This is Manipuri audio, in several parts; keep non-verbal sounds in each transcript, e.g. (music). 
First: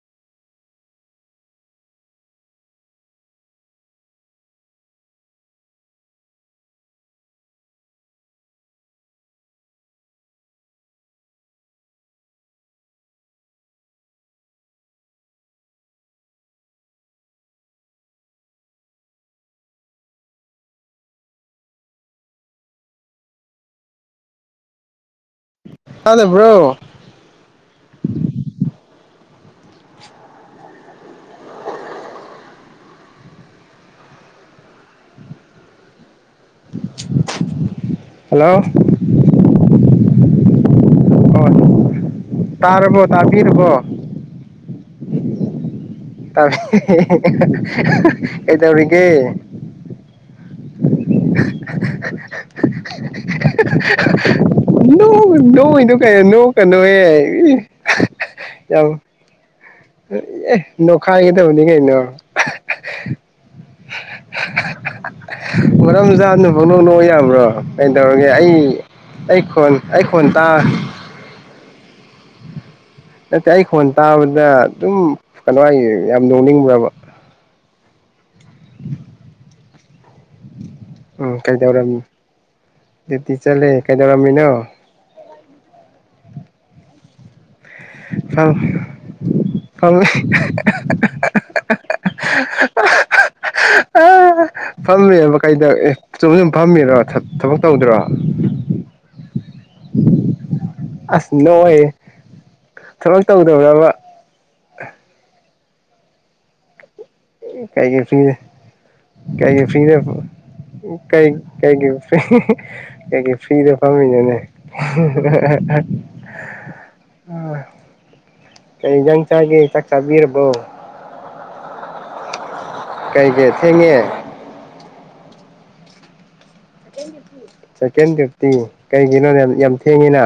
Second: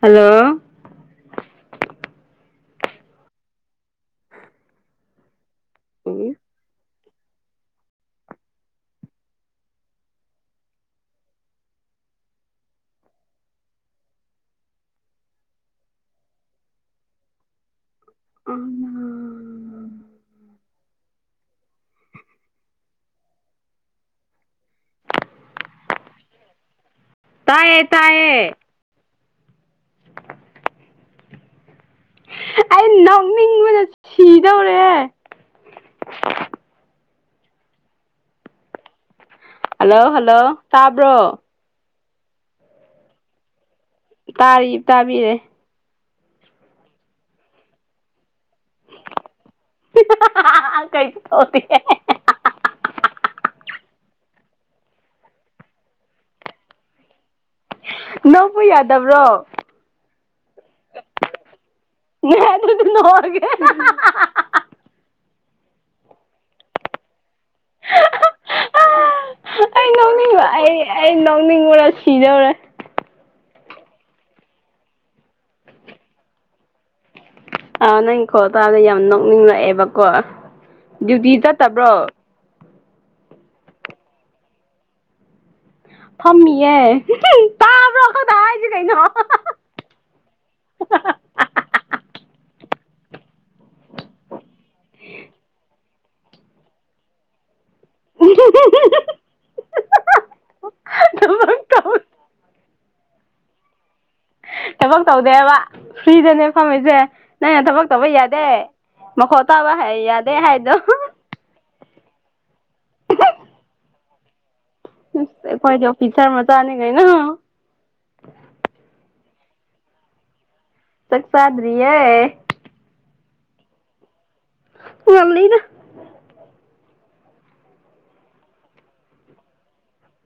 ꯍꯜꯂꯣ ꯎꯝ ꯇꯥꯗꯕ꯭ꯔꯣ ꯇꯥꯏꯌꯦ ꯇꯥꯏꯌꯦ ꯑꯩ ꯅꯧꯅꯤꯡꯕꯅ ꯁꯤꯗꯧꯔꯦ ꯍꯜꯂꯣ ꯍꯜꯂꯣ ꯍꯜꯂꯣ ꯇꯥꯕ꯭ꯔꯣ ꯍ ꯇꯥꯔꯔꯕꯣ ꯇꯥꯕꯤꯔꯔꯕꯣ ꯇꯥꯔꯤ ꯇꯥꯕꯤꯔꯦ ꯀꯩꯗꯧꯔꯤꯒ‌ꯦ (unintelligible) ꯅꯣꯡ ꯅꯣꯏꯗꯨ ꯀꯩꯅꯣ ꯅꯣꯀꯅꯨꯍꯦ ꯅꯣꯛꯄ ꯌꯥꯗꯕ꯭ꯔꯣ ꯑꯦ ꯅꯈꯥꯏꯒꯗꯕꯅꯤ ꯀꯩꯅꯣ ꯉꯥꯏꯍꯛꯇꯁꯨ ꯅꯣꯛ ꯑꯒꯦ (unintelligible) ꯃꯔꯝ ꯆꯥꯗꯅꯥ ꯄꯪꯅꯣꯛ ꯅꯣꯛ ꯌꯥꯕ꯭ꯔꯣ ꯀꯩꯗꯧꯔꯒꯦ ꯑꯩ ꯑꯩ ꯈꯣꯟ ꯑꯩ ꯈꯣꯟ ꯅꯣꯛꯅꯤꯡꯕ ꯇꯥ ꯑꯩ ꯑꯩ ꯅꯣꯛꯅꯤꯡꯕꯅꯥ ꯁꯤꯗꯧꯔꯦ ꯅꯠꯇꯦ ꯑꯩ ꯈꯣꯟ ꯇꯥꯕꯗ ꯑꯗꯨꯝ ꯀꯩꯅꯣ ꯍꯥꯏ ꯌꯥꯝ ꯅꯣꯡꯅꯤꯡꯕ꯭ꯔꯕ ꯑꯥ ꯅꯪ ꯈꯣꯟ ꯇꯥꯥꯕꯥꯗ ꯌꯥꯝ ꯅꯣꯛꯅꯤꯡꯂꯛꯑꯦꯕꯀꯣ ꯗ꯭ꯌꯨꯇꯤ ꯎꯝ ꯀꯩꯗꯧꯔꯝ ꯆꯠꯇꯕ꯭ꯔꯣ ꯗꯨꯏꯇꯤ ꯆꯠꯂꯦ ꯀꯩꯗꯧꯔꯝꯃꯤꯅꯣ ꯐꯝꯃꯤꯑꯦ ꯐꯝ ꯐꯝ (unintelligible) ꯐꯝꯃꯦꯕ ꯀꯩꯗ ꯑꯦ ꯁꯨꯝ ꯁꯨꯝ ꯐꯝꯃꯤꯔꯣ ꯊꯕꯛ ꯇꯧꯗ꯭ꯔꯣ (unintelligible) ꯑꯁ ꯊꯕꯛ ꯅꯣꯛꯏ ꯇꯧ ꯊꯕꯛ ꯇꯧꯗꯕ꯭ꯔꯕ ꯊꯕꯛ ꯇꯧꯗꯦꯕ ꯐ꯭ꯔꯤꯗꯅꯦ ꯐꯝꯃꯤꯁꯦ ꯅꯪ ꯅ ꯊꯕꯛ ꯀꯩꯒꯤ ꯇꯧꯕ ꯐ꯭ꯔꯤꯗ ꯌꯥꯗꯦ ꯃꯈꯣꯜ ꯀꯩꯒꯤ ꯇꯥꯕ ꯐ꯭ꯔꯤꯗ ꯌꯥꯗꯦ ꯍꯥꯏꯗꯣ ꯀꯩ ꯀꯩꯀꯩ ꯐ꯭ꯔꯤ ꯐ꯭ꯔꯤ ꯐꯝꯃꯤꯅꯣ ꯅꯦ ꯑꯩꯈꯣꯏꯗꯤ ꯑꯣꯐꯤꯁꯥꯔ ꯃꯆꯥꯅꯤ ꯀꯩꯅꯣ ꯎ (unintelligible) ꯀꯖꯪ ꯆꯥꯒꯦ ꯆꯥꯛ ꯆꯕꯤꯔꯕꯣ ꯆꯛ ꯆꯗ꯭ꯔꯤꯌꯦ ꯀꯩꯀꯦ ꯊꯦꯡꯉꯦ ꯉꯟꯂꯤꯗ ꯁꯀꯦꯟ ꯗꯇꯤ ꯀꯩꯒꯤꯅꯣ ꯌꯥꯝ ꯌꯥꯝ ꯊꯦꯡꯉꯤꯅ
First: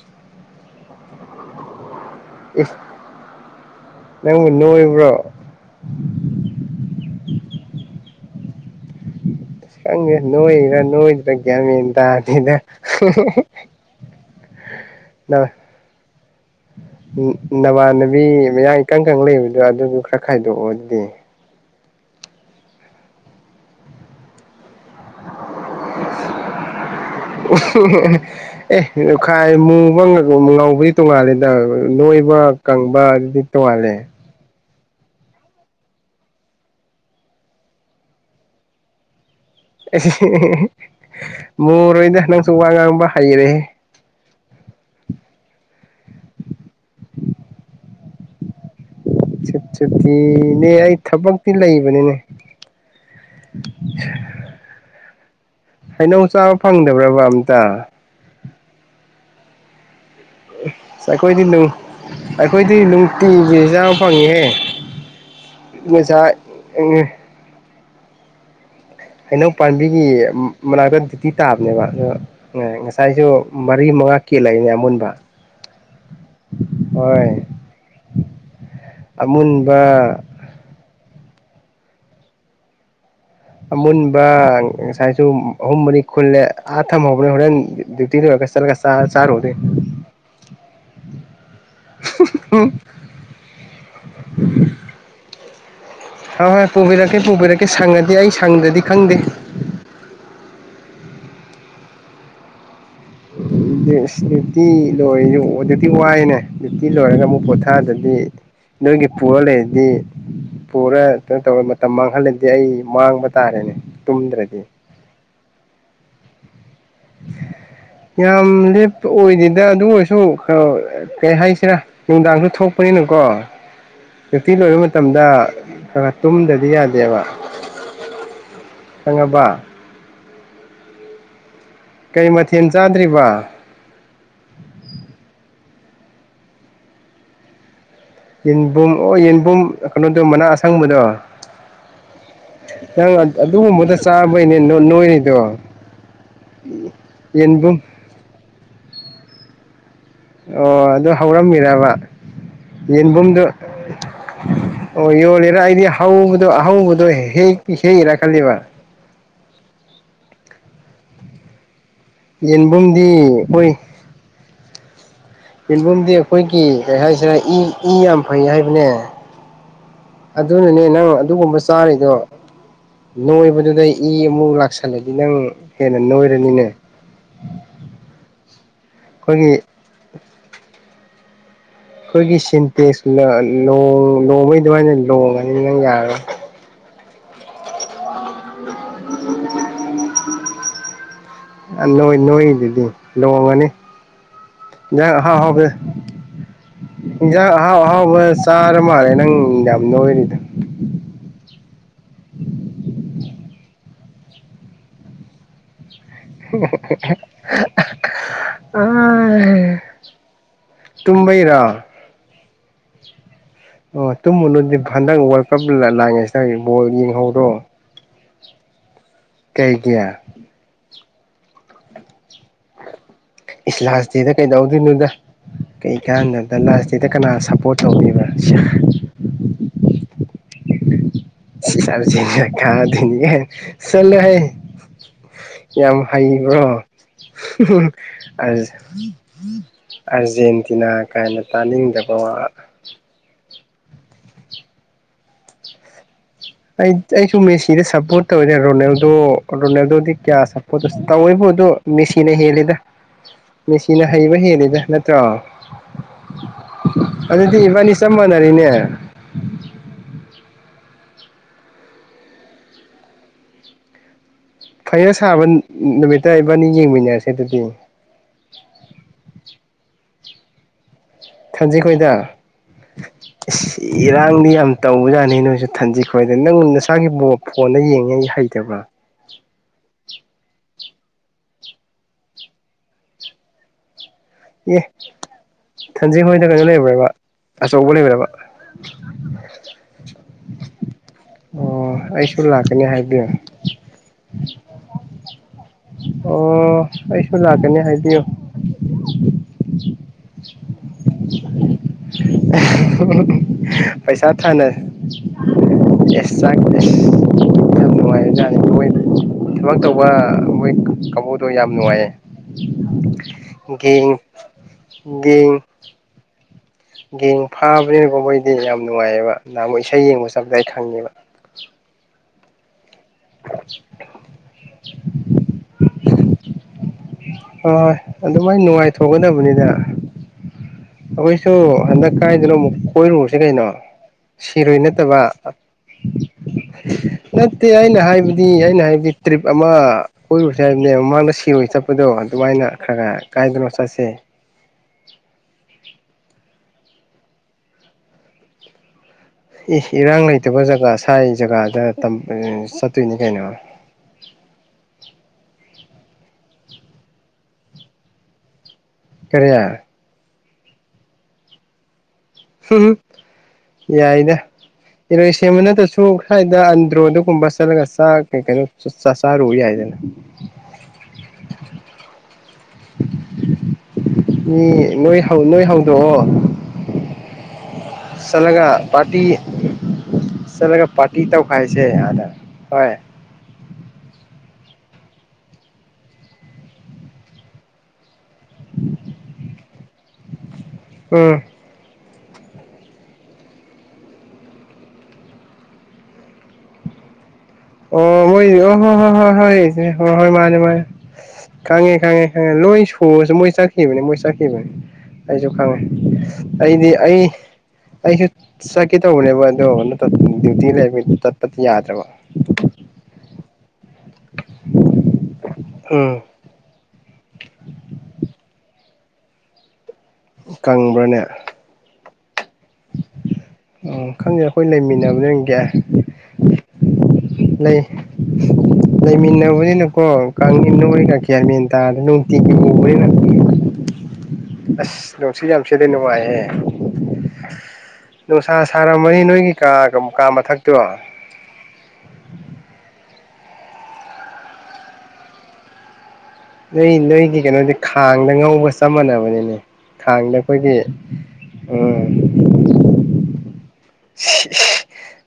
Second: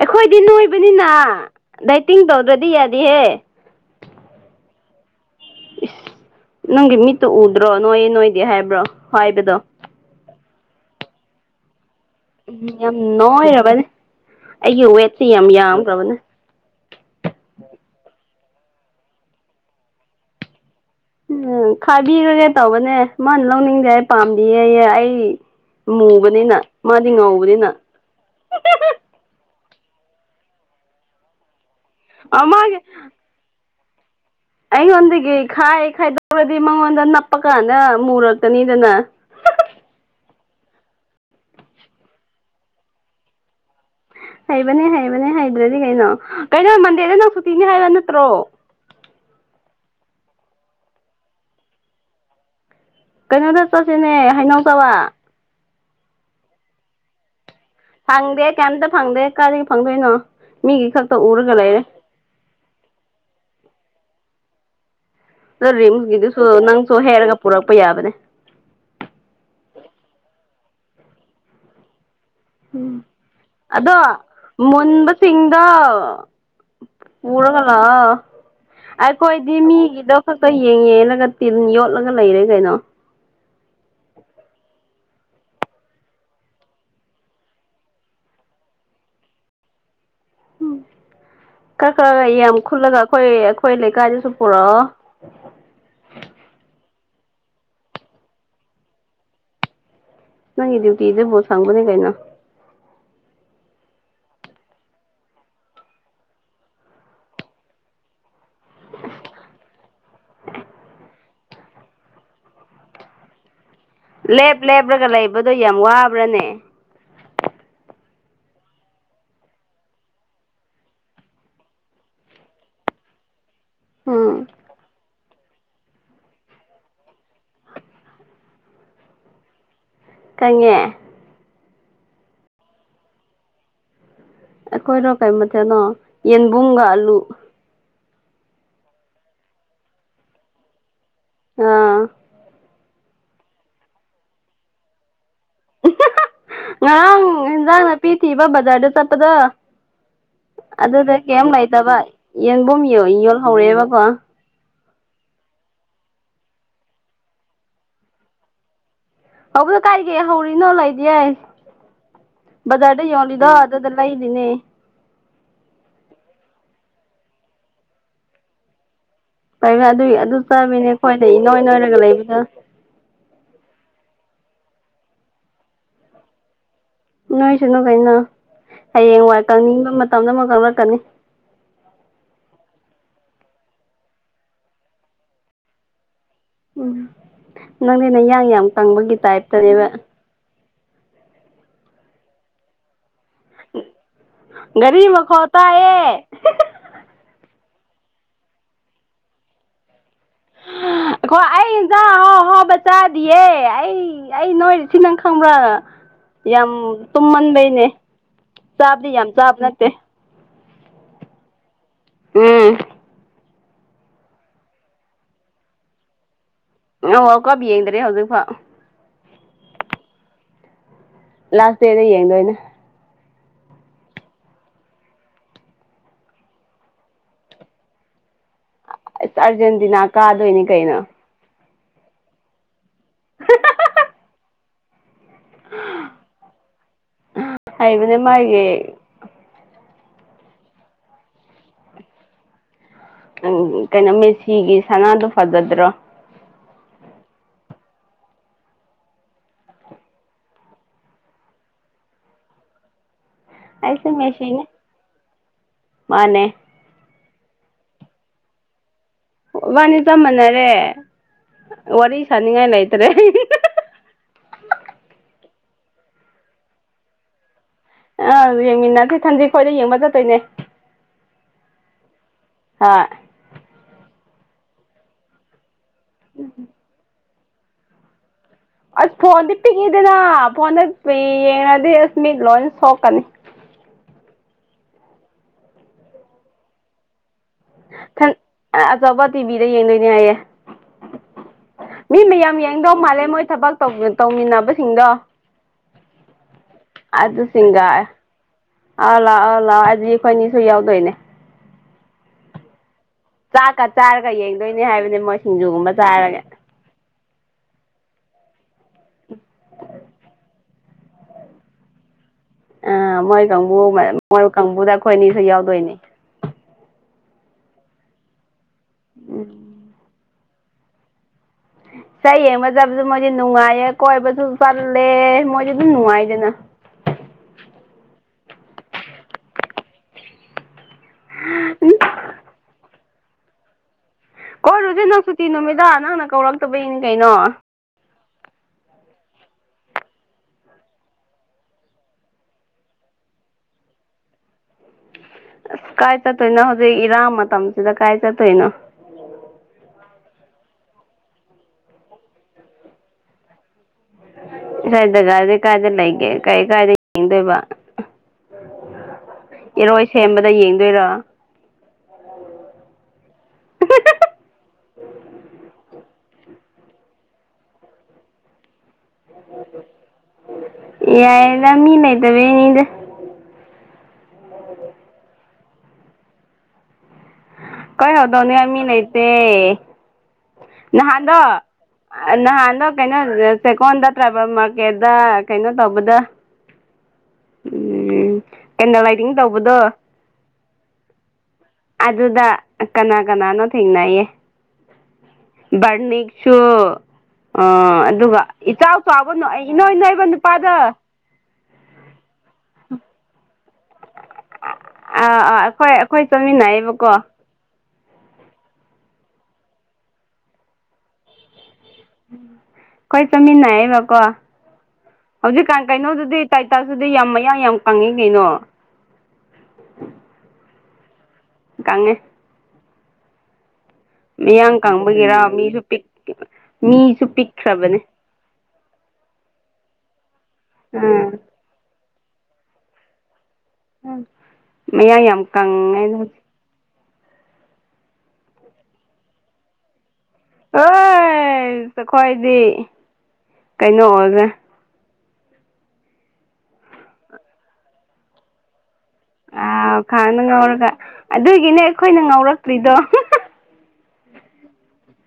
ꯑꯩꯈꯣꯏꯗꯤ ꯅꯣꯏꯕꯅꯤꯅ ꯗꯥꯏꯇꯤꯡ ꯇꯧꯗ꯭ꯔꯗꯤ ꯏꯁ ꯌꯥꯗꯤꯍꯦ ꯅꯪꯕꯨ ꯅꯣꯏꯕ꯭ꯔꯣ ꯏꯁ ꯅꯪꯒꯤ ꯃꯤꯠꯇꯨ ꯎꯗ꯭ꯔꯣ ꯅꯣꯏꯌꯦ ꯅꯣꯏꯗꯤ ꯍꯥꯏꯕ꯭ꯔꯣ ꯍꯥꯏꯕꯗꯣ ꯈꯪꯗꯦ ꯅꯣꯏ꯭ꯔꯤꯔꯥ ꯅꯣꯏꯗ꯭ꯔ ꯒꯌ꯭ꯥꯟ ꯃꯦꯟ ꯇꯥꯗꯦ ꯎꯝ ꯌꯥꯝ ꯅꯣꯏꯔꯕꯅꯦ ꯑꯩꯒꯤ ꯋꯦꯠꯁꯤ ꯌꯥꯝ ꯌꯥꯝꯈ꯭ꯔꯕꯅꯦ ꯅꯕꯥꯅꯕꯤ ꯃꯌꯥ ꯏꯀꯪ ꯈꯪ ꯂꯩꯕꯗꯣ ꯑꯗꯨꯗꯨ ꯈꯔ ꯈꯥꯏꯗꯣꯛꯑꯣꯗꯤ ꯎꯝ ꯈꯥꯏꯕꯤꯈ꯭ꯔꯒꯦ ꯇꯧꯕꯅꯦ ꯃꯥꯅ ꯂꯧꯅꯤꯡꯗꯦ ꯄꯥꯝꯗꯦꯌꯦꯌꯦ ꯑꯩ ꯃꯨꯕꯅꯤꯅ ꯃꯥꯗꯤ ꯉꯧ (unintelligible) ꯑꯦ ꯇꯈꯥꯏ ꯃꯨꯕ ꯉꯧꯕꯗꯤ ꯇꯣꯡꯉꯥꯜꯂꯦꯗ ꯅꯣꯏꯕ ꯃꯥꯒꯤ ꯀꯪꯕ ꯑꯗꯨꯗꯤ ꯇꯣꯉꯥꯜꯂꯦ ꯑꯩꯉꯣꯟꯗꯒꯤ ꯈꯥꯏ ꯈꯥꯏꯗꯣꯛꯔꯗꯤ ꯃꯉꯣꯟꯗ ꯅꯞꯄꯀꯥꯟꯗ ꯃꯨꯔꯛꯀꯅꯤꯗꯅ ꯃꯨꯔꯣꯏꯗ ꯅꯪꯁꯨ ꯋꯥ ꯉꯥꯡꯕ ꯍꯩꯔꯦ ꯍꯩꯕꯅꯦ ꯍꯩꯕꯅꯦ ꯍꯩꯗ꯭ꯔꯗꯤ ꯀꯩꯅꯣ ꯀꯩꯅꯣ ꯃꯟꯗꯦꯗ ꯅꯪ ꯁꯨꯇꯤꯅꯦ ꯍꯥꯏꯕ ꯅꯠꯇ꯭ꯔꯣ ꯁꯨꯠ ꯁꯨꯇꯤꯅꯦ ꯑꯩ ꯊꯕꯛꯇꯤ ꯂꯩꯕꯅꯤꯅꯦ ꯀꯩꯅꯣꯗ ꯆꯠꯁꯤꯅꯦ ꯍꯩꯅꯧ ꯆꯕ ꯍꯩꯅꯧ ꯆꯥꯕ ꯐꯪꯗꯕ꯭ꯔꯕ ꯑꯝꯇ ꯐꯪꯗꯦ ꯀꯩꯝꯇ ꯐꯪꯗꯦ ꯀꯔꯤꯗꯒꯤ ꯐꯪꯗꯣꯏꯅꯣ ꯃꯤꯒꯤ ꯑꯁ ꯈꯛꯇ ꯑꯩꯈꯣꯏꯗꯤ ꯎꯔꯒ ꯂꯩꯔꯦ ꯑꯩꯈꯣꯏꯗꯤ ꯅꯨꯡꯇꯤꯒꯤ ꯆꯥ ꯐꯪꯉꯤꯍꯦ ꯅꯣꯏ ꯉꯁꯥꯏ ꯔꯤꯝꯁꯒꯤꯗꯨꯁꯨ ꯅꯪꯁꯨ ꯍꯩꯛꯔꯒ ꯄꯨꯔꯛꯄ ꯌꯥꯕꯅꯦ ꯍꯩꯅꯧ ꯄꯥꯝꯕꯤꯒꯤ ꯃꯅꯥꯛꯇ ꯗꯨꯏꯇꯤ ꯇꯥꯕꯅꯦꯕ ꯑꯗꯣ ꯎꯝ ꯉꯁꯥꯏꯁꯨ ꯃꯔꯤ ꯑꯗꯣ ꯃꯉꯥ ꯀꯦꯜꯂꯛꯏꯅꯦ ꯑꯃꯨꯟꯕ ꯃꯨꯟꯕꯁꯤꯡꯗꯣ ꯍꯣꯏ ꯋꯥꯑ ꯑꯩꯈꯣꯏꯗꯤ ꯑꯃꯨꯟꯕ ꯃꯤꯒꯤꯗꯣ ꯈꯛ ꯈꯣꯏ ꯌꯦꯡ ꯌꯦꯜꯂꯒ ꯇꯤꯟ ꯌꯣꯠꯂꯒ ꯂꯩꯔꯦ ꯀꯩꯅꯣ ꯑꯃꯨꯟꯕ ꯉꯁꯥꯏꯁꯨ ꯑꯍꯨꯝ ꯃꯔꯤ ꯈꯨꯜꯂꯦ ꯑꯥ ꯊꯝꯍꯧꯔꯦ ꯍꯣꯔꯦꯟ ꯗ꯭ꯌꯨꯇꯤ ꯂꯔꯒ ꯆꯠꯂꯒ ꯆ ꯇ ꯆꯥꯔꯣꯗꯤ ꯎꯝ ꯈꯔ ꯈꯔ ꯌꯥꯝ ꯈꯨꯜꯂꯒ ꯑꯩꯈꯣꯏ ꯑꯩꯈꯣꯏ ꯂꯩꯀꯥꯏꯗꯁꯨ ꯄꯨꯔꯛꯑꯣ ꯍꯣꯏ ꯍꯣꯏ ꯄꯨꯕꯤꯔꯛꯀꯦ ꯄꯨꯕꯤꯔꯛꯀꯦ ꯁꯪꯉꯗꯤ ꯑꯩ ꯁꯪꯗ꯭ꯔꯗꯤ ꯈꯪꯗꯦ ꯅꯪꯒꯤ ꯗ꯭ꯌꯨꯇꯤꯗꯨꯕꯨ ꯁꯡꯕꯅꯤ ꯀꯩꯅꯣ (inaudible) ꯏꯁ ꯗ꯭ꯌꯨꯇꯤ ꯂꯣꯏꯖꯨ ꯗ꯭ꯌꯨꯇꯤ ꯋꯥꯏꯅꯦ ꯗ꯭ꯌꯨꯇꯤ ꯂꯣꯏꯔꯒ ꯑꯃꯨꯛ ꯄꯣꯊꯥꯗꯗꯤ ꯅꯪꯒꯤ ꯄꯨꯋꯥ ꯂꯩꯔꯗꯤ ꯄꯨꯔ ꯀꯩꯅꯣ ꯇꯧꯔ ꯃꯇꯝ ꯃꯥꯡꯍꯜꯂꯗꯤ ꯑꯩ ꯃꯥꯡꯕ ꯇꯥꯔꯦꯅꯦ ꯇꯨꯝꯗ꯭ꯔꯗꯤ ꯂꯦꯞ ꯂꯦꯞꯂꯒ ꯂꯩꯕꯗꯣ ꯌꯥꯝ ꯋꯥꯕ꯭ꯔꯅꯦ ꯌꯥꯝ ꯂꯦꯞꯄ ꯑꯣꯏꯗꯦꯗ ꯑꯗꯨ ꯑꯣꯏꯔꯁꯨ ꯀꯩ ꯍꯥꯏꯁꯤꯔꯥ ꯅꯨꯡꯗꯥꯡꯁꯨ ꯊꯣꯛꯄꯅꯤꯅꯀꯣ ꯎꯝ ꯗ꯭ꯌꯨꯇꯤ ꯂꯣꯏꯕ ꯃꯠ ꯇꯝꯗ ꯈꯔ ꯈꯔ ꯇꯨꯝꯗ꯭ꯔꯗꯤ ꯌꯥꯗꯦꯕ ꯈꯪꯉꯕ ꯈꯪꯉꯦ ꯀꯩ ꯃꯊꯦꯟ ꯆꯥꯗ꯭ꯔꯤꯕꯣ ꯑꯩꯈꯣꯏꯔꯣ ꯀꯔꯤ ꯃꯊꯣꯟꯅꯣ ꯌꯦꯟꯕꯨꯝꯒ ꯑꯂꯨ ꯌꯦꯟꯕꯨꯝ ꯑꯣ ꯌꯦꯟꯕꯨꯝ ꯀꯩꯅꯣꯗꯣ ꯃꯅꯥ ꯑꯁꯡꯕꯗꯣ ꯑꯥ ꯅꯪ ꯑ ꯑꯗꯨꯒꯨꯝꯕꯗ ꯆꯥꯕꯩꯅꯦ ꯅꯣꯏ ꯅꯣꯏꯔꯤꯗꯣ ꯉꯔꯥꯡ ꯌꯦꯟꯕꯨꯝ ꯍꯤꯟꯖꯥꯡ ꯅꯥꯄꯤ ꯊꯤꯕ ꯕꯖꯥꯔꯗ ꯆꯠꯄꯗꯣ ꯑꯣ ꯑꯗꯨ ꯑꯗꯨꯗ ꯀꯩꯝ ꯂꯩꯇꯕ ꯍꯧꯔꯝꯃꯤꯔꯕ ꯌꯦꯡꯕꯨꯝ ꯌꯣ ꯌꯦꯟꯕꯨꯝꯗꯣ ꯌꯣꯜꯍꯧꯔꯦꯕꯀꯣ ꯑꯣ ꯌꯣꯜꯂꯤꯔ ꯑꯩꯗꯤ ꯍꯧꯕꯗꯣ ꯑꯍꯧꯕꯗꯣ ꯍꯦꯛ ꯍꯦꯛꯏꯔꯥ ꯈꯜꯂꯤꯕ ꯍꯧꯕꯗꯣ ꯀꯥꯏꯗꯒꯤ ꯍꯧꯔꯤꯅꯣ ꯂꯩꯗꯤꯌꯦ ꯕꯖꯥꯔꯗ ꯌꯦꯟꯕꯨꯝꯗꯤ ꯌꯣꯜꯂꯤꯗꯣ ꯑꯩꯈꯣꯏ ꯑꯗꯨꯗ ꯂꯩꯔꯤꯅꯦ ꯌꯦꯟꯕꯨꯝꯗꯤ ꯑꯩꯈꯣꯏꯒꯤ ꯀꯩ ꯍꯥꯏꯁꯤꯔ ꯏ ꯏ ꯌꯥꯝ ꯐꯩ ꯍꯥꯏꯕꯅꯦ ꯂꯩꯔ ꯑꯗꯨꯏ ꯑꯗꯨ ꯑꯗꯨꯅꯅꯦ ꯆꯥꯕꯤꯅꯦ ꯅꯪ ꯑꯩꯈꯣꯏꯗ ꯑꯗꯨꯒꯨꯝꯕ ꯏꯅꯣꯏ ꯅꯣꯏꯔꯒ ꯆꯥꯔꯤꯗꯣ ꯂꯩꯕꯗꯣ ꯅꯣꯏꯕꯗꯨꯗ ꯏ ꯑꯃꯨꯛ ꯂꯥꯛꯁꯜꯂꯗꯤ ꯅꯪ ꯍꯦꯟꯅ ꯅꯣꯏꯔꯅꯤꯅꯦ ꯅꯣꯏꯁꯅꯨ ꯀꯩꯅꯣ ꯍꯌꯦꯡꯋꯥꯏ ꯑꯩꯈꯣꯏꯒꯤ ꯀꯪꯅꯤꯡꯕ ꯃꯇꯝꯗ ꯑꯃꯨꯛ ꯀꯪꯂꯛꯀꯅꯤ ꯑꯩꯈꯣꯏꯒꯤ ꯁꯤꯟꯇꯦꯛꯁ ꯂ ꯂꯣꯡꯕꯩ ꯑꯗꯨꯃꯥꯏꯅ ꯂꯣꯡꯉꯅꯤ ꯅꯪ ꯌꯥꯔꯔꯣꯏ ꯎꯝ ꯅꯪꯗꯤ ꯅꯌꯥꯡ ꯌꯥꯝ ꯀꯪꯕꯒꯤ ꯇꯥꯏꯞꯇꯅꯦꯕ ꯅꯣꯏ ꯅꯣꯏꯔꯤꯗꯨꯗꯤ ꯂꯣꯡꯉꯅꯤ ꯒꯥꯔꯤ ꯏꯟꯖꯥꯡ ꯑꯍꯥꯎ ꯃꯈꯣꯜ ꯑꯍꯥꯎꯕ ꯇꯥꯏꯌꯦ ꯏꯟꯖꯥꯡ ꯑꯍꯥꯎ ꯑꯍꯥꯎꯕ ꯆꯥꯔ ꯃꯥꯜꯂꯦ ꯅꯪ ꯌꯥꯝꯅ ꯅꯣꯏꯔꯤꯗꯨ (unintelligible) ꯑꯩꯈꯣꯏ ꯑꯩ ꯏꯟꯖꯥꯡ ꯑꯍꯥꯎ ꯑꯍꯥꯎꯕ ꯆꯥꯗꯤꯌꯦ ꯑꯩ ꯑꯩ ꯅꯣꯏꯔꯤꯁꯤ ꯅꯪ ꯈꯪꯕ꯭ꯔꯥ (inaudible) ꯌꯥꯝ ꯇꯨꯝꯃꯟꯕꯩꯅꯦ ꯆꯥꯕꯗꯤ ꯌꯥꯝ ꯆꯥꯕ ꯅꯠꯇꯦ ꯇꯨꯝꯕꯩꯔꯥ ꯎꯝ ꯑꯣ ꯇꯨꯝꯃꯨꯅꯨꯗꯤ ꯍꯟꯗꯛ ꯋꯥꯔꯜ ꯀꯞ ꯂꯥ ꯂꯥꯛꯢꯉꯩꯁꯤꯗ ꯕꯣꯜ ꯋꯥꯔꯜ ꯌꯦꯡꯍꯧꯔꯣ ꯀꯞ ꯌꯦꯡꯗ꯭ꯔꯦ ꯍꯧꯖꯤꯛꯐꯥꯎ ꯀꯩ ꯒꯤ ꯂꯥꯁ ꯗꯦꯗ ꯌꯦꯡꯗꯣꯏꯅꯦ ꯏꯁ ꯂꯥꯁ ꯗꯦꯗ ꯀꯩꯗꯧꯗꯣꯏꯅꯣꯗ ꯀꯔꯤ ꯀꯥꯟꯗꯕꯗ ꯂꯥꯁꯇꯤꯗ ꯀꯅꯥ ꯁꯥꯄꯣꯇ ꯇꯧꯅꯤꯕ ꯁꯥ ꯑꯥꯏꯁ ꯑꯥꯔꯖꯦꯟꯇꯤꯅꯥ ꯀꯥꯗꯣꯏꯅꯤ ꯀꯩꯅꯣ (unintelligible) ꯆꯂꯣ ꯍꯦ ꯌꯥꯝ ꯍꯩꯕ꯭ꯔꯣ ꯍꯩꯕꯅꯦ (unintelligible) ꯃꯥꯒꯤ ꯑꯁ ꯑꯥꯔꯖꯦꯟꯇꯤꯅꯥ ꯀꯥꯏꯅ ꯇꯥꯅꯤꯡꯗꯕ ꯋꯥ ꯅꯥꯪ ꯀꯩꯅꯣ ꯃꯦꯁꯤꯒꯤ ꯁꯅꯥꯗꯣ ꯐꯖꯗ꯭ꯔꯣ ꯑꯩ ꯑꯩꯁꯨ ꯃꯦꯁꯤꯗ ꯁꯞꯄꯣꯔꯠ ꯇꯧꯋꯦꯅꯦ ꯔꯣꯅꯦꯜꯗꯣ ꯔꯣꯅꯦꯜꯗꯣꯗꯤ ꯀꯌꯥ ꯁꯠ (unintelligible) ꯇꯧꯋꯦꯕꯨ ꯑꯗꯨ ꯃꯦꯁꯤꯅ ꯍꯦꯜꯂꯤꯗ (inaudible) ꯃꯦꯁꯤꯅ ꯍꯩꯕ ꯃꯦꯁꯤꯅꯦ ꯍꯦꯜꯂꯤꯗ ꯅꯠꯇ꯭ꯔꯣ ꯃꯥꯅꯦ ꯑꯗꯨꯗꯤ ꯏꯕꯥꯅꯤ ꯆꯝꯃꯅꯔꯤꯅꯦ ꯏꯕꯅꯤ ꯆꯞꯃꯥꯅꯔꯦ ꯋꯥꯔꯤ ꯁꯅꯤꯡꯉꯥꯏ ꯂꯩꯇ꯭ꯔꯦ ꯐꯩꯅ ꯁꯥꯕ ꯅꯨ ꯅꯨꯃꯤꯠꯇ ꯏꯕꯥꯅꯤ ꯌꯦꯡꯃꯤꯟꯅꯔꯁꯦ ꯑꯗꯨꯗꯤ ꯑꯥ ꯌꯦꯡꯃꯤꯟꯅꯁꯤ ꯊꯟꯗꯤ ꯈꯣꯏꯗ ꯌꯦꯡꯕ ꯆꯠꯇꯣꯏꯅꯦ ꯊꯟꯖꯤ ꯈꯣꯏꯗ ꯍꯣꯏ ꯏꯁ ꯏꯔꯥꯡꯗꯤ ꯌꯥꯝ ꯇꯧꯕꯖꯥꯅꯤ ꯅꯣꯏꯁꯨ ꯊꯟꯖꯤ ꯈꯣꯏꯗ ꯅꯪ ꯅꯁꯥꯒꯤ ꯕꯣꯞ ꯐꯣꯟꯗ ꯌꯦꯡ ꯉꯩ ꯍꯩꯇꯕ꯭ꯔꯥ ꯑꯁ ꯐꯣꯟꯗꯤ ꯄꯤꯛꯏꯗꯅ ꯐꯣꯟꯗ ꯌꯦꯡꯉꯗꯤ ꯑꯁ ꯃꯤꯠ ꯂꯣꯏ ꯁꯣꯛꯀꯅꯤ ꯑꯦ ꯊꯟꯖꯤꯡ ꯍꯣꯏꯗ ꯀꯩꯅꯣ ꯂꯩꯕ꯭ꯔꯥꯕ ꯇꯟ ꯑꯆꯧꯕ ꯇꯤꯚꯤꯗ ꯌꯦꯡꯗꯣꯏꯅꯦ ꯍꯥꯏꯌꯦ ꯑꯣ ꯃꯤ ꯑꯩꯁꯨ ꯃꯌꯥꯝ ꯂꯥꯛꯀꯅꯤ ꯌꯦꯡꯗꯧ ꯃꯥꯜꯂꯦ ꯍꯥꯏꯕꯤꯌꯨ ꯃꯣꯏ ꯊꯕꯛ ꯇꯧꯃꯤ ꯇꯧꯃꯤꯟꯅꯕꯁꯤꯡꯗꯣ ꯑꯣ ꯑꯩꯁꯨ ꯂꯥꯛꯀꯅꯤ ꯑꯗꯨꯁꯤꯡꯒ ꯍꯥꯏꯕꯤꯌꯨ ꯑꯥ ꯂꯥꯛꯑꯣ ꯂꯥꯛꯑꯣ ꯍꯥꯏꯗꯤ ꯑꯩꯈꯣꯏꯅꯤꯁꯨ ꯌꯥꯎꯗꯣꯏꯅꯦ (unintelligible) ꯆꯥꯛꯀ ꯆꯥꯔꯒ ꯄꯩꯁꯥ ꯊꯥꯅ ꯌꯦꯡꯗꯣꯏꯅꯦ ꯍꯥꯏꯕꯅꯦ ꯃꯣꯏ ꯁꯤꯡꯖꯨꯒꯨꯝꯕ ꯑꯦꯁ ꯆꯥꯔꯒ ꯆꯥꯛ ꯑꯦꯁ ꯌꯥꯝ ꯅꯨꯡꯉꯥꯏꯕꯖꯥꯠꯅꯤ ꯃꯣꯏ ꯊꯕꯛ ꯇꯧꯕ ꯃꯣꯏ ꯀꯥꯡꯃꯨꯗꯣ ꯌꯥꯝ ꯅꯨꯡꯉꯥꯏꯌꯦ ꯑ ꯃꯣꯏ ꯀꯥꯡꯕꯨ ꯒꯦꯡ ꯃꯣꯏ ꯀꯥꯡꯕꯨꯗ ꯑꯩꯈꯣꯏ ꯑꯅꯤꯁꯨ ꯒꯦꯡ ꯌꯥꯎꯗꯣꯏꯅꯤ ꯒꯦꯡ ꯐꯥꯕꯅꯤꯅꯀꯣ ꯃꯣꯏꯗꯤ ꯌꯥꯝ ꯅꯨꯡꯉꯥꯏꯑꯕ ꯎꯝ ꯅꯍꯥꯟꯃꯣꯛ ꯏꯁꯩ ꯌꯦꯡꯕ ꯆꯞꯄꯗ ꯑꯩ ꯈꯪꯉꯦꯕ ꯏꯁꯩ ꯌꯦꯡꯕ ꯆꯠꯄꯁꯨ ꯃꯣꯏꯗꯤ ꯅꯨꯡꯉꯥꯏꯌꯦ ꯀꯣꯏꯕꯁꯨ ꯆꯜꯂꯦ ꯃꯣꯏꯗꯤ ꯑꯗꯨꯝ ꯅꯨꯡꯉꯥꯏꯗꯅ ꯍꯣꯏ ꯑꯗꯨꯃꯥꯏꯅ ꯅꯨꯡꯉꯥꯏꯊꯣꯛꯀꯗꯕꯅꯤꯗ ꯑꯩꯈꯣꯏꯁꯨ ꯎꯝ ꯍꯟꯗꯛ ꯀꯥꯏꯗꯅꯣ ꯑꯃꯨꯛ ꯀꯣꯏꯔꯨꯔꯁꯤ ꯀꯩꯅꯣ ꯁꯤꯔꯣꯏ ꯀꯣꯏꯔꯨꯁꯦ ꯅꯠꯇꯕ ꯅꯪ ꯁꯨꯇꯤ ꯅꯨꯃꯤꯠꯗ ꯅꯪꯅ ꯀꯧꯔꯛꯇꯕꯩꯅꯤ ꯀꯩꯅꯣ ꯑꯁ ꯅꯠꯇꯦ ꯑꯩꯅ ꯍꯥꯏꯕꯟ ꯗꯤ ꯑꯩꯅ ꯍꯥꯏꯕꯗꯤ ꯇ꯭ꯔꯤꯞ ꯑꯃ ꯀꯣꯏꯔꯨꯁꯦ ꯍꯥꯏꯕꯅꯦ ꯃꯥꯡꯗ ꯁꯤꯔꯨꯏ ꯆꯠꯄꯗꯣ ꯑꯗꯨꯃꯥꯏꯅ ꯈꯔ ꯈꯔ ꯀꯥꯏꯗꯅꯣ ꯆꯠꯁꯦ ꯑꯁ ꯀꯥꯏ ꯆꯠꯇꯣꯏꯅꯣ ꯍꯧꯖꯤꯛ ꯏꯔꯥꯡ ꯃꯇꯝꯁꯤꯗ ꯀꯥꯏ ꯆꯠꯇꯣꯏꯅꯣ ꯏꯁ ꯏꯔꯥꯡ ꯂꯩꯇꯕ ꯖꯒꯥ ꯁ꯭ꯋꯥꯥꯏ ꯖꯒꯥꯗ ꯇꯝ ꯆꯠꯇꯣꯏꯅꯤ ꯀꯩꯅꯣ ꯅꯣꯏ ꯗꯖꯥꯔꯗꯤ ꯀꯥꯏꯗ ꯂꯩꯒꯦ ꯀꯔꯤ ꯀꯥꯏꯗ ꯌꯦꯡꯗꯣꯏꯕ ꯀꯔꯤ ꯏꯔꯣꯏ ꯁꯦꯝꯕꯗ ꯌꯦꯡꯗꯣꯏꯔꯣ ꯍꯨꯝ ꯍꯨꯝ ꯌꯥꯏꯗ ꯏꯔꯣꯏ ꯁꯦꯝꯕ ꯅꯠꯇ꯭ꯔꯁꯨ ꯁꯨ ꯁ꯭ꯋꯥꯏꯗ ꯑꯟꯗ꯭ꯔꯣꯗꯒꯨꯝꯕ ꯆꯠꯂꯒ ꯆꯥꯛ ꯀꯩ ꯀꯩꯅꯣ ꯆꯥ ꯆꯥꯔꯨꯕꯥ ꯌꯥꯏꯗꯅ ꯌꯥꯏꯌꯦꯗ ꯃꯤ ꯂꯩꯇꯕꯩꯅꯤꯗ ꯃꯤ ꯅꯣꯏ ꯍꯧ ꯅꯣꯏ ꯍꯧꯗꯣꯛꯑꯣ ꯆꯠꯂꯒ ꯀꯩꯍꯧꯗꯧꯅꯤꯉꯥꯏ ꯃꯤ ꯄꯥꯔꯇꯤ ꯂꯩꯇꯦ ꯆꯠꯂꯒ ꯄꯥꯔꯇꯤ ꯅꯍꯥꯟꯗꯣ ꯇꯧꯈꯥꯏꯁꯦ ꯑꯥꯗ ꯑꯥ ꯅꯍꯥꯟꯗ ꯍꯣꯏ ꯀꯩꯅꯣ ꯆꯦꯛꯀꯣꯟꯗ ꯇ꯭ꯔꯥꯏꯕꯦꯜ ꯃꯥꯔꯀꯦꯠꯗ ꯀꯩꯅꯣ ꯇꯧꯕꯗ ꯎꯝ ꯑꯦꯟꯅꯥꯂꯥꯏꯇꯤꯡ ꯇꯧꯕꯗꯣ ꯑꯥ ꯑꯗꯨꯗ ꯀꯅꯥ ꯀꯅꯥꯅꯣ ꯊꯦꯡꯅꯩꯌꯦ ꯕꯔꯅꯤꯛ ꯁꯨ ꯑꯣ ꯑꯗꯨꯒ ꯃꯣꯏ ꯑꯣ ꯏꯆꯥꯎ ꯆꯥꯎꯕ ꯅꯣ ꯍꯣꯏ ꯍꯣꯏ ꯍꯣꯏ ꯍꯣꯏ ꯏꯆꯦ ꯏꯅꯣꯏ ꯍꯣꯏ ꯅꯣꯏꯕ ꯍꯣꯏ ꯃꯥꯅꯦ ꯃꯥꯅꯦ ꯅꯨꯄꯥꯗ‌ꯣ ꯈꯪꯉꯦ ꯈꯪꯉꯦ ꯈꯪꯉꯦ ꯂꯣꯏ ꯁꯨꯔꯁꯨ ꯃꯣꯏ ꯆꯠꯈꯤꯕꯅꯦ ꯃꯣꯏ ꯆꯠꯈꯤꯕꯟ ꯑꯥ ꯑꯩꯁꯨ ꯑꯥ ꯈꯪꯉꯦ ꯑꯩꯈꯣꯏ ꯑꯩꯈꯣꯏ ꯑꯩꯗꯤ ꯆꯠꯃꯤꯟꯅꯩꯌꯦꯕꯀꯣ ꯑꯩ ꯑꯩꯁꯨ ꯆꯠꯀꯦ ꯇꯧꯕꯅꯦꯕ ꯑꯗꯣ ꯀꯩꯅ‌ꯣꯇꯧ ꯗ꯭ꯌꯨꯇꯤ ꯂꯩꯕꯩ ꯆꯠꯄꯠ ꯌꯥꯗ꯭ꯔꯕ ꯈꯣꯏ ꯆꯠꯃꯤꯟꯅꯩꯌ‌ꯦꯕꯀꯣ ꯍꯧꯖꯤꯛꯀꯥꯟ ꯎꯝ ꯀꯩꯅꯣꯗꯨꯗꯤ ꯇꯥꯏꯇꯥꯁꯗꯨꯗꯤ ꯌꯥꯝ ꯃꯌꯥꯡ ꯌꯥꯝ ꯀꯪꯉ‌ꯦ ꯀꯩꯅꯣ ꯀꯪꯕ꯭ꯔꯥꯅꯦ ꯀꯪꯉꯦ (unintelligible) ꯑꯣ ꯃꯌꯥꯡ ꯀꯪꯕꯒꯤꯔꯥ ꯃꯤꯁꯨ ꯄꯤꯛ ꯃꯤꯁꯨ ꯂꯩ ꯄꯤꯛꯈ꯭ꯔꯕꯟ ꯂꯩꯃꯤꯟꯅꯕꯅꯤꯅꯀꯣ ꯀꯪꯉꯤ ꯅꯣꯏꯔ ꯎꯝ ꯒ꯭ꯌꯥꯟ ꯃꯦꯟ ꯇꯥꯗ‌ꯦ ꯅꯨꯡ (unintelligible) ꯑꯁ ꯃꯌꯥꯡ ꯅꯨꯡꯁꯤꯠ ꯌꯥꯝ ꯁꯤꯠꯂ‌ꯦ ꯀꯪꯉꯦ ꯅꯨꯡꯉꯥꯏꯌ‌ꯦ ꯅꯨꯡꯁꯥ ꯁꯥꯔꯝꯃꯅꯤ ꯅꯣꯏꯒꯤ ꯀꯥ ꯀꯥ ꯃꯊꯛꯇꯣ ꯆꯈꯣꯏꯗꯤ ꯀꯩꯅꯣ ꯑꯣꯏꯕꯅ‌ꯦ ꯅꯣꯏ ꯅꯣꯏꯒꯤ ꯀꯩꯅꯣꯗꯤ ꯈꯥꯡꯗ ꯉꯧꯕ ꯆꯞ ꯃꯥꯟꯅꯕ ꯕꯅꯤꯅꯦ ꯑꯥ ꯈꯥꯡꯗ ꯑꯩꯈꯣꯏꯒꯤ ꯉꯧꯔꯒ ꯑꯗꯨꯒꯤꯅꯦ ꯑꯣ ꯑꯩꯈꯣꯏꯅ ꯉꯧꯔꯛꯇ꯭ꯔꯤꯗꯣ ꯏꯁ ꯏꯁ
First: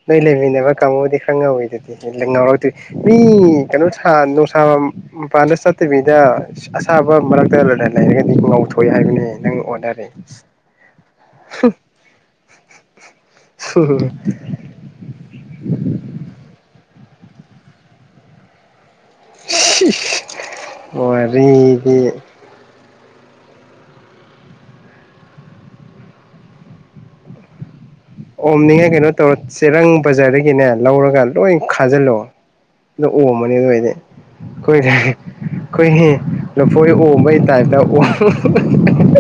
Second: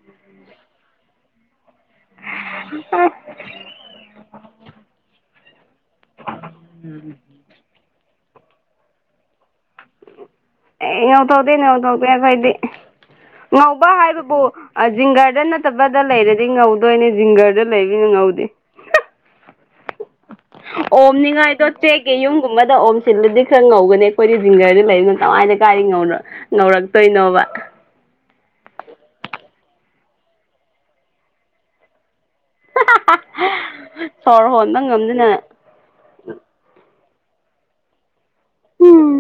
ꯅꯣꯏ ꯂꯩꯃꯤꯟꯅꯕ ꯀꯥꯡꯕꯨꯗꯤ ꯈꯪꯉꯧꯋꯤꯗꯨꯗꯤ ꯂ ꯉꯧꯔꯛꯇꯣꯏ ꯔꯤ ꯀꯩꯅꯣ ꯁꯥ ꯅꯨꯡꯁꯥ ꯃ ꯃꯄꯥꯟꯗ ꯆꯠꯇꯕꯤꯗ ꯑ ꯑꯁꯥꯕ ꯃꯔꯛ ꯇ ꯂꯩ ꯂꯩꯔꯒꯗꯤ ꯉꯧꯊꯣꯑꯦ ꯍꯥꯏꯕꯅꯦ ꯅꯪ ꯑꯣꯟꯅꯔ‌ꯦ ꯑꯦ ꯉꯧꯊ‌ꯣꯗꯦ ꯉꯧꯊ‌ꯣꯗꯦ ꯑꯩꯈ‌ꯣꯏꯗꯤ ꯉꯧꯕ ꯍꯥꯏꯕꯕꯨ ꯑꯥ ꯖꯤꯡꯒꯗ ꯅꯠꯇꯕꯗ ꯂꯩꯔꯗꯤ ꯉꯧ ꯗ‌ꯣꯏꯅꯦ ꯖꯤꯡꯒꯔꯗ ꯂꯩꯕꯅꯤꯅ ꯉꯧꯗꯦ (inaudible) ꯑꯣꯝꯅꯤꯉꯥꯏꯗꯣ ꯋꯥꯔꯤꯗꯤ ꯆꯦꯛꯀꯤ ꯌꯨꯝ ꯀꯨꯝꯕꯗ ꯑꯣꯝ ꯁꯤꯜꯂꯨꯗꯤ ꯈꯔ ꯉꯧꯒꯅꯤ ꯑꯩꯈꯣꯏꯗꯤ ꯖꯤꯡꯒꯔꯗ ꯂꯩꯕꯅ ꯀꯃꯥꯏꯅ ꯀꯥꯏꯗꯩ ꯉꯧꯔ‌ꯣ ꯉꯧꯔꯛꯇꯣꯏꯅꯣꯕ ꯑꯣꯝꯅꯤꯉꯥꯏ ꯀꯩꯅꯣ ꯇꯧꯔꯣ ꯆꯦꯔꯪ ꯕꯖꯥꯔꯗꯒꯤꯅꯦ ꯂꯧꯔꯒ ꯂꯣꯏ ꯈꯥꯖꯤꯜꯂ‌ꯣ ꯗꯨ ꯑꯣꯝꯃ‌ꯣꯅ‌ꯦ ꯑꯗꯨ ꯑꯣꯏꯗꯤ ꯁꯣꯔ ꯍꯣꯟꯕ ꯈ‌ꯣꯏ ꯉꯝꯗꯅ (unintelligible) ꯈꯣꯏꯒꯤ ꯂꯐꯣꯏ ꯑꯣꯝꯕꯩ ꯇꯥꯏꯞꯇ ꯑꯣꯝ ꯎꯝ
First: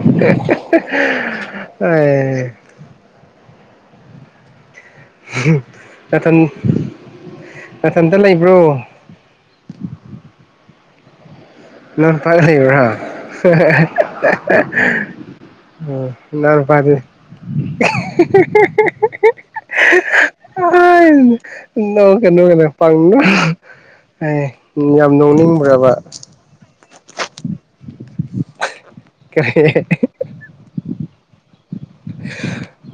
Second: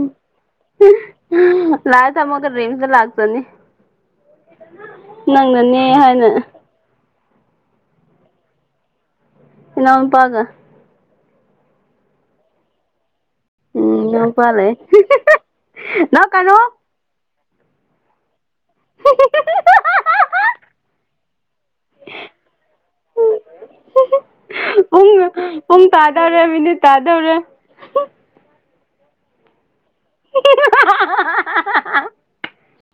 ꯂꯥꯁꯇ ꯑꯥꯏ (unintelligible) ꯂꯥꯛꯆꯅꯤ ꯅꯪꯅꯅꯦ ꯍꯥꯏꯅ ꯅꯥꯊꯟ ꯅꯊꯟꯇ ꯂꯩꯕ꯭ꯔꯣ ꯏꯅꯥꯎꯅꯨꯄꯥꯒ ꯅꯪ ꯀꯥꯏ ꯂꯩꯕ꯭ꯔꯥ ꯎꯝ ꯏꯅꯥꯎꯄꯥ ꯂꯩ ꯑꯣ ꯅꯣꯛꯀꯅꯨ ꯅꯅꯥꯎꯄꯥꯗꯤ (unintelligible) (unintelligible) (unintelligible) ꯅ‌ꯣꯛꯀꯅꯨ ꯀꯩꯅꯣ ꯄꯪꯅ‌ꯣꯛ ꯑꯥꯏ ꯌꯥꯝ ꯅꯣꯛꯅꯤꯡꯕ꯭ꯔꯕ ꯇꯥꯗꯥꯔ‌ꯦ ꯃꯤꯅꯤꯠ ꯇꯥꯗꯧꯔꯦ (inaudible) (unintelligible) (unintelligible)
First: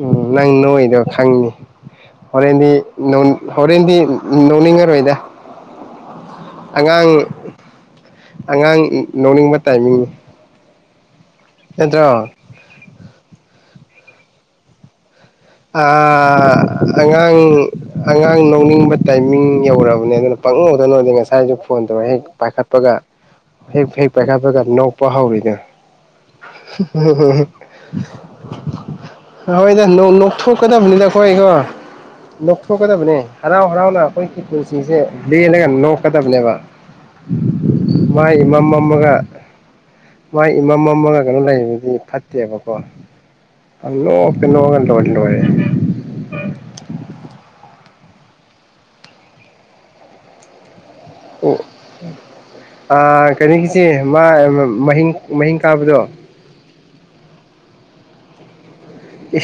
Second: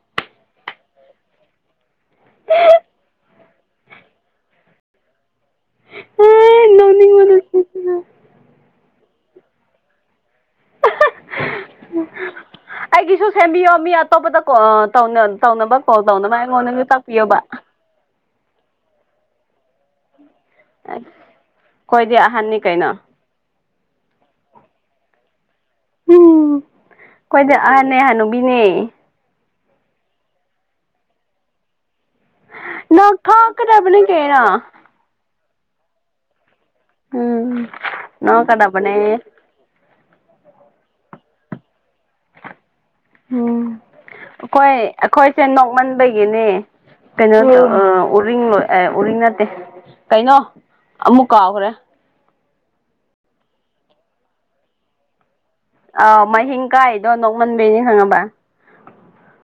ꯎꯝ ꯅꯪ ꯅꯣꯏꯗꯣ ꯈꯪꯅꯤ ꯍꯣꯔꯦꯟꯗꯤ ꯍꯣꯔꯦꯟꯗꯤ ꯅꯣꯛꯅꯤꯡꯉꯔꯣꯏꯗ (unintelligible) ꯑꯉꯥꯡ ꯁꯤꯁꯤꯅ ꯑꯉꯥꯡ ꯅꯣꯛꯅꯤꯡꯕ ꯇꯥꯏꯃꯤꯡꯅꯤ ꯅꯠꯇꯔꯣ ꯑꯩꯒꯤꯁꯨ ꯁꯦꯝꯕꯤꯌꯣ ꯃꯤ ꯑꯇꯣꯞꯄꯗ ꯇꯧꯅꯕ ꯀꯣꯜ ꯇꯧꯅꯕ ꯑꯩꯉꯣꯟꯗꯁꯨ ꯑꯥ ꯇꯥꯛꯄꯤꯌꯣꯕ ꯑꯉꯥꯡ ꯑꯉꯥꯡ ꯂꯧꯅꯤꯡꯕ ꯇꯥꯏꯃꯤꯡ ꯌꯧꯔꯕꯅꯦ ꯑꯗꯨꯅ (unintelligible) ꯉꯁꯥꯏꯁꯨ ꯐꯣꯟ ꯇꯧꯔꯒ ꯑꯩꯈꯣꯏꯗꯤ ꯍꯦꯛ ꯑꯍꯟꯅꯤ ꯄꯥꯏꯈꯠꯄꯒ ꯀꯩꯅꯣ ꯍꯦꯛ ꯍꯦꯛ ꯄꯥꯏꯈꯠꯄꯒ ꯅꯣꯛꯄ ꯍꯧꯔꯤꯗꯣ ꯎꯝ ꯑꯩꯈꯣꯏꯗꯤ ꯑꯍꯟꯅꯦ ꯍꯅꯨꯕꯤꯅꯦ (unintelligible) ꯍꯣꯏꯗ ꯅꯣꯛꯊꯣꯛꯀꯗꯕꯅꯤꯅ ꯑꯩꯈꯣꯏ ꯑꯩꯀꯣ ꯊꯣꯛꯀꯗꯕꯅꯦ ꯍꯔꯥꯎ ꯍꯔꯥꯎꯅ ꯅꯣꯛꯊꯣꯛꯀꯗꯕꯅꯤ ꯑꯩꯈꯣꯏꯒꯤ ꯀꯩꯅꯣ ꯄꯨꯟꯁꯤꯁꯦ ꯂꯦꯜꯂꯒ ꯅꯣꯛꯀꯗꯕꯅꯦꯕ ꯎꯝ ꯃꯥꯏ ꯏꯃꯝ ꯃꯝ ꯃꯒꯥ ꯅꯣꯛꯀꯗꯕꯅꯦ ꯃꯥꯏ ꯏꯃꯝ ꯃꯝꯃꯒ ꯀꯩꯅꯣ ꯂꯩꯕꯗꯤ ꯐꯠꯇꯦꯕꯀꯣ ꯎꯝ ꯄꯡ ꯅꯣꯛꯇ ꯑꯩꯈꯣꯏ ꯅꯣꯛꯑꯒ ꯂꯣꯏꯔꯦ ꯑꯩꯈꯣꯏꯁꯦ ꯅꯣꯛꯃꯟꯕꯒꯤꯅꯦ ꯀꯩꯅꯣꯁꯨ ꯎꯔꯤꯡ (unintelligible) ꯑꯦ ꯎꯔꯤꯡ ꯅꯠꯇꯦ ꯀꯩꯅꯣ ꯑꯃꯨꯛ ꯀꯥꯎꯈ꯭ꯔꯦ ꯑ ꯀꯩꯅꯣꯒꯤꯁꯤ ꯃꯥ ꯃꯍꯤꯡ ꯃꯍꯤꯡ ꯀꯥꯕꯗꯣ ꯑꯥꯎ ꯃꯍꯤꯡ ꯀꯥꯏꯗꯣ ꯅꯣꯛꯃꯟꯕꯤꯒꯤꯅꯤ ꯈꯪꯉꯕ ꯏꯁ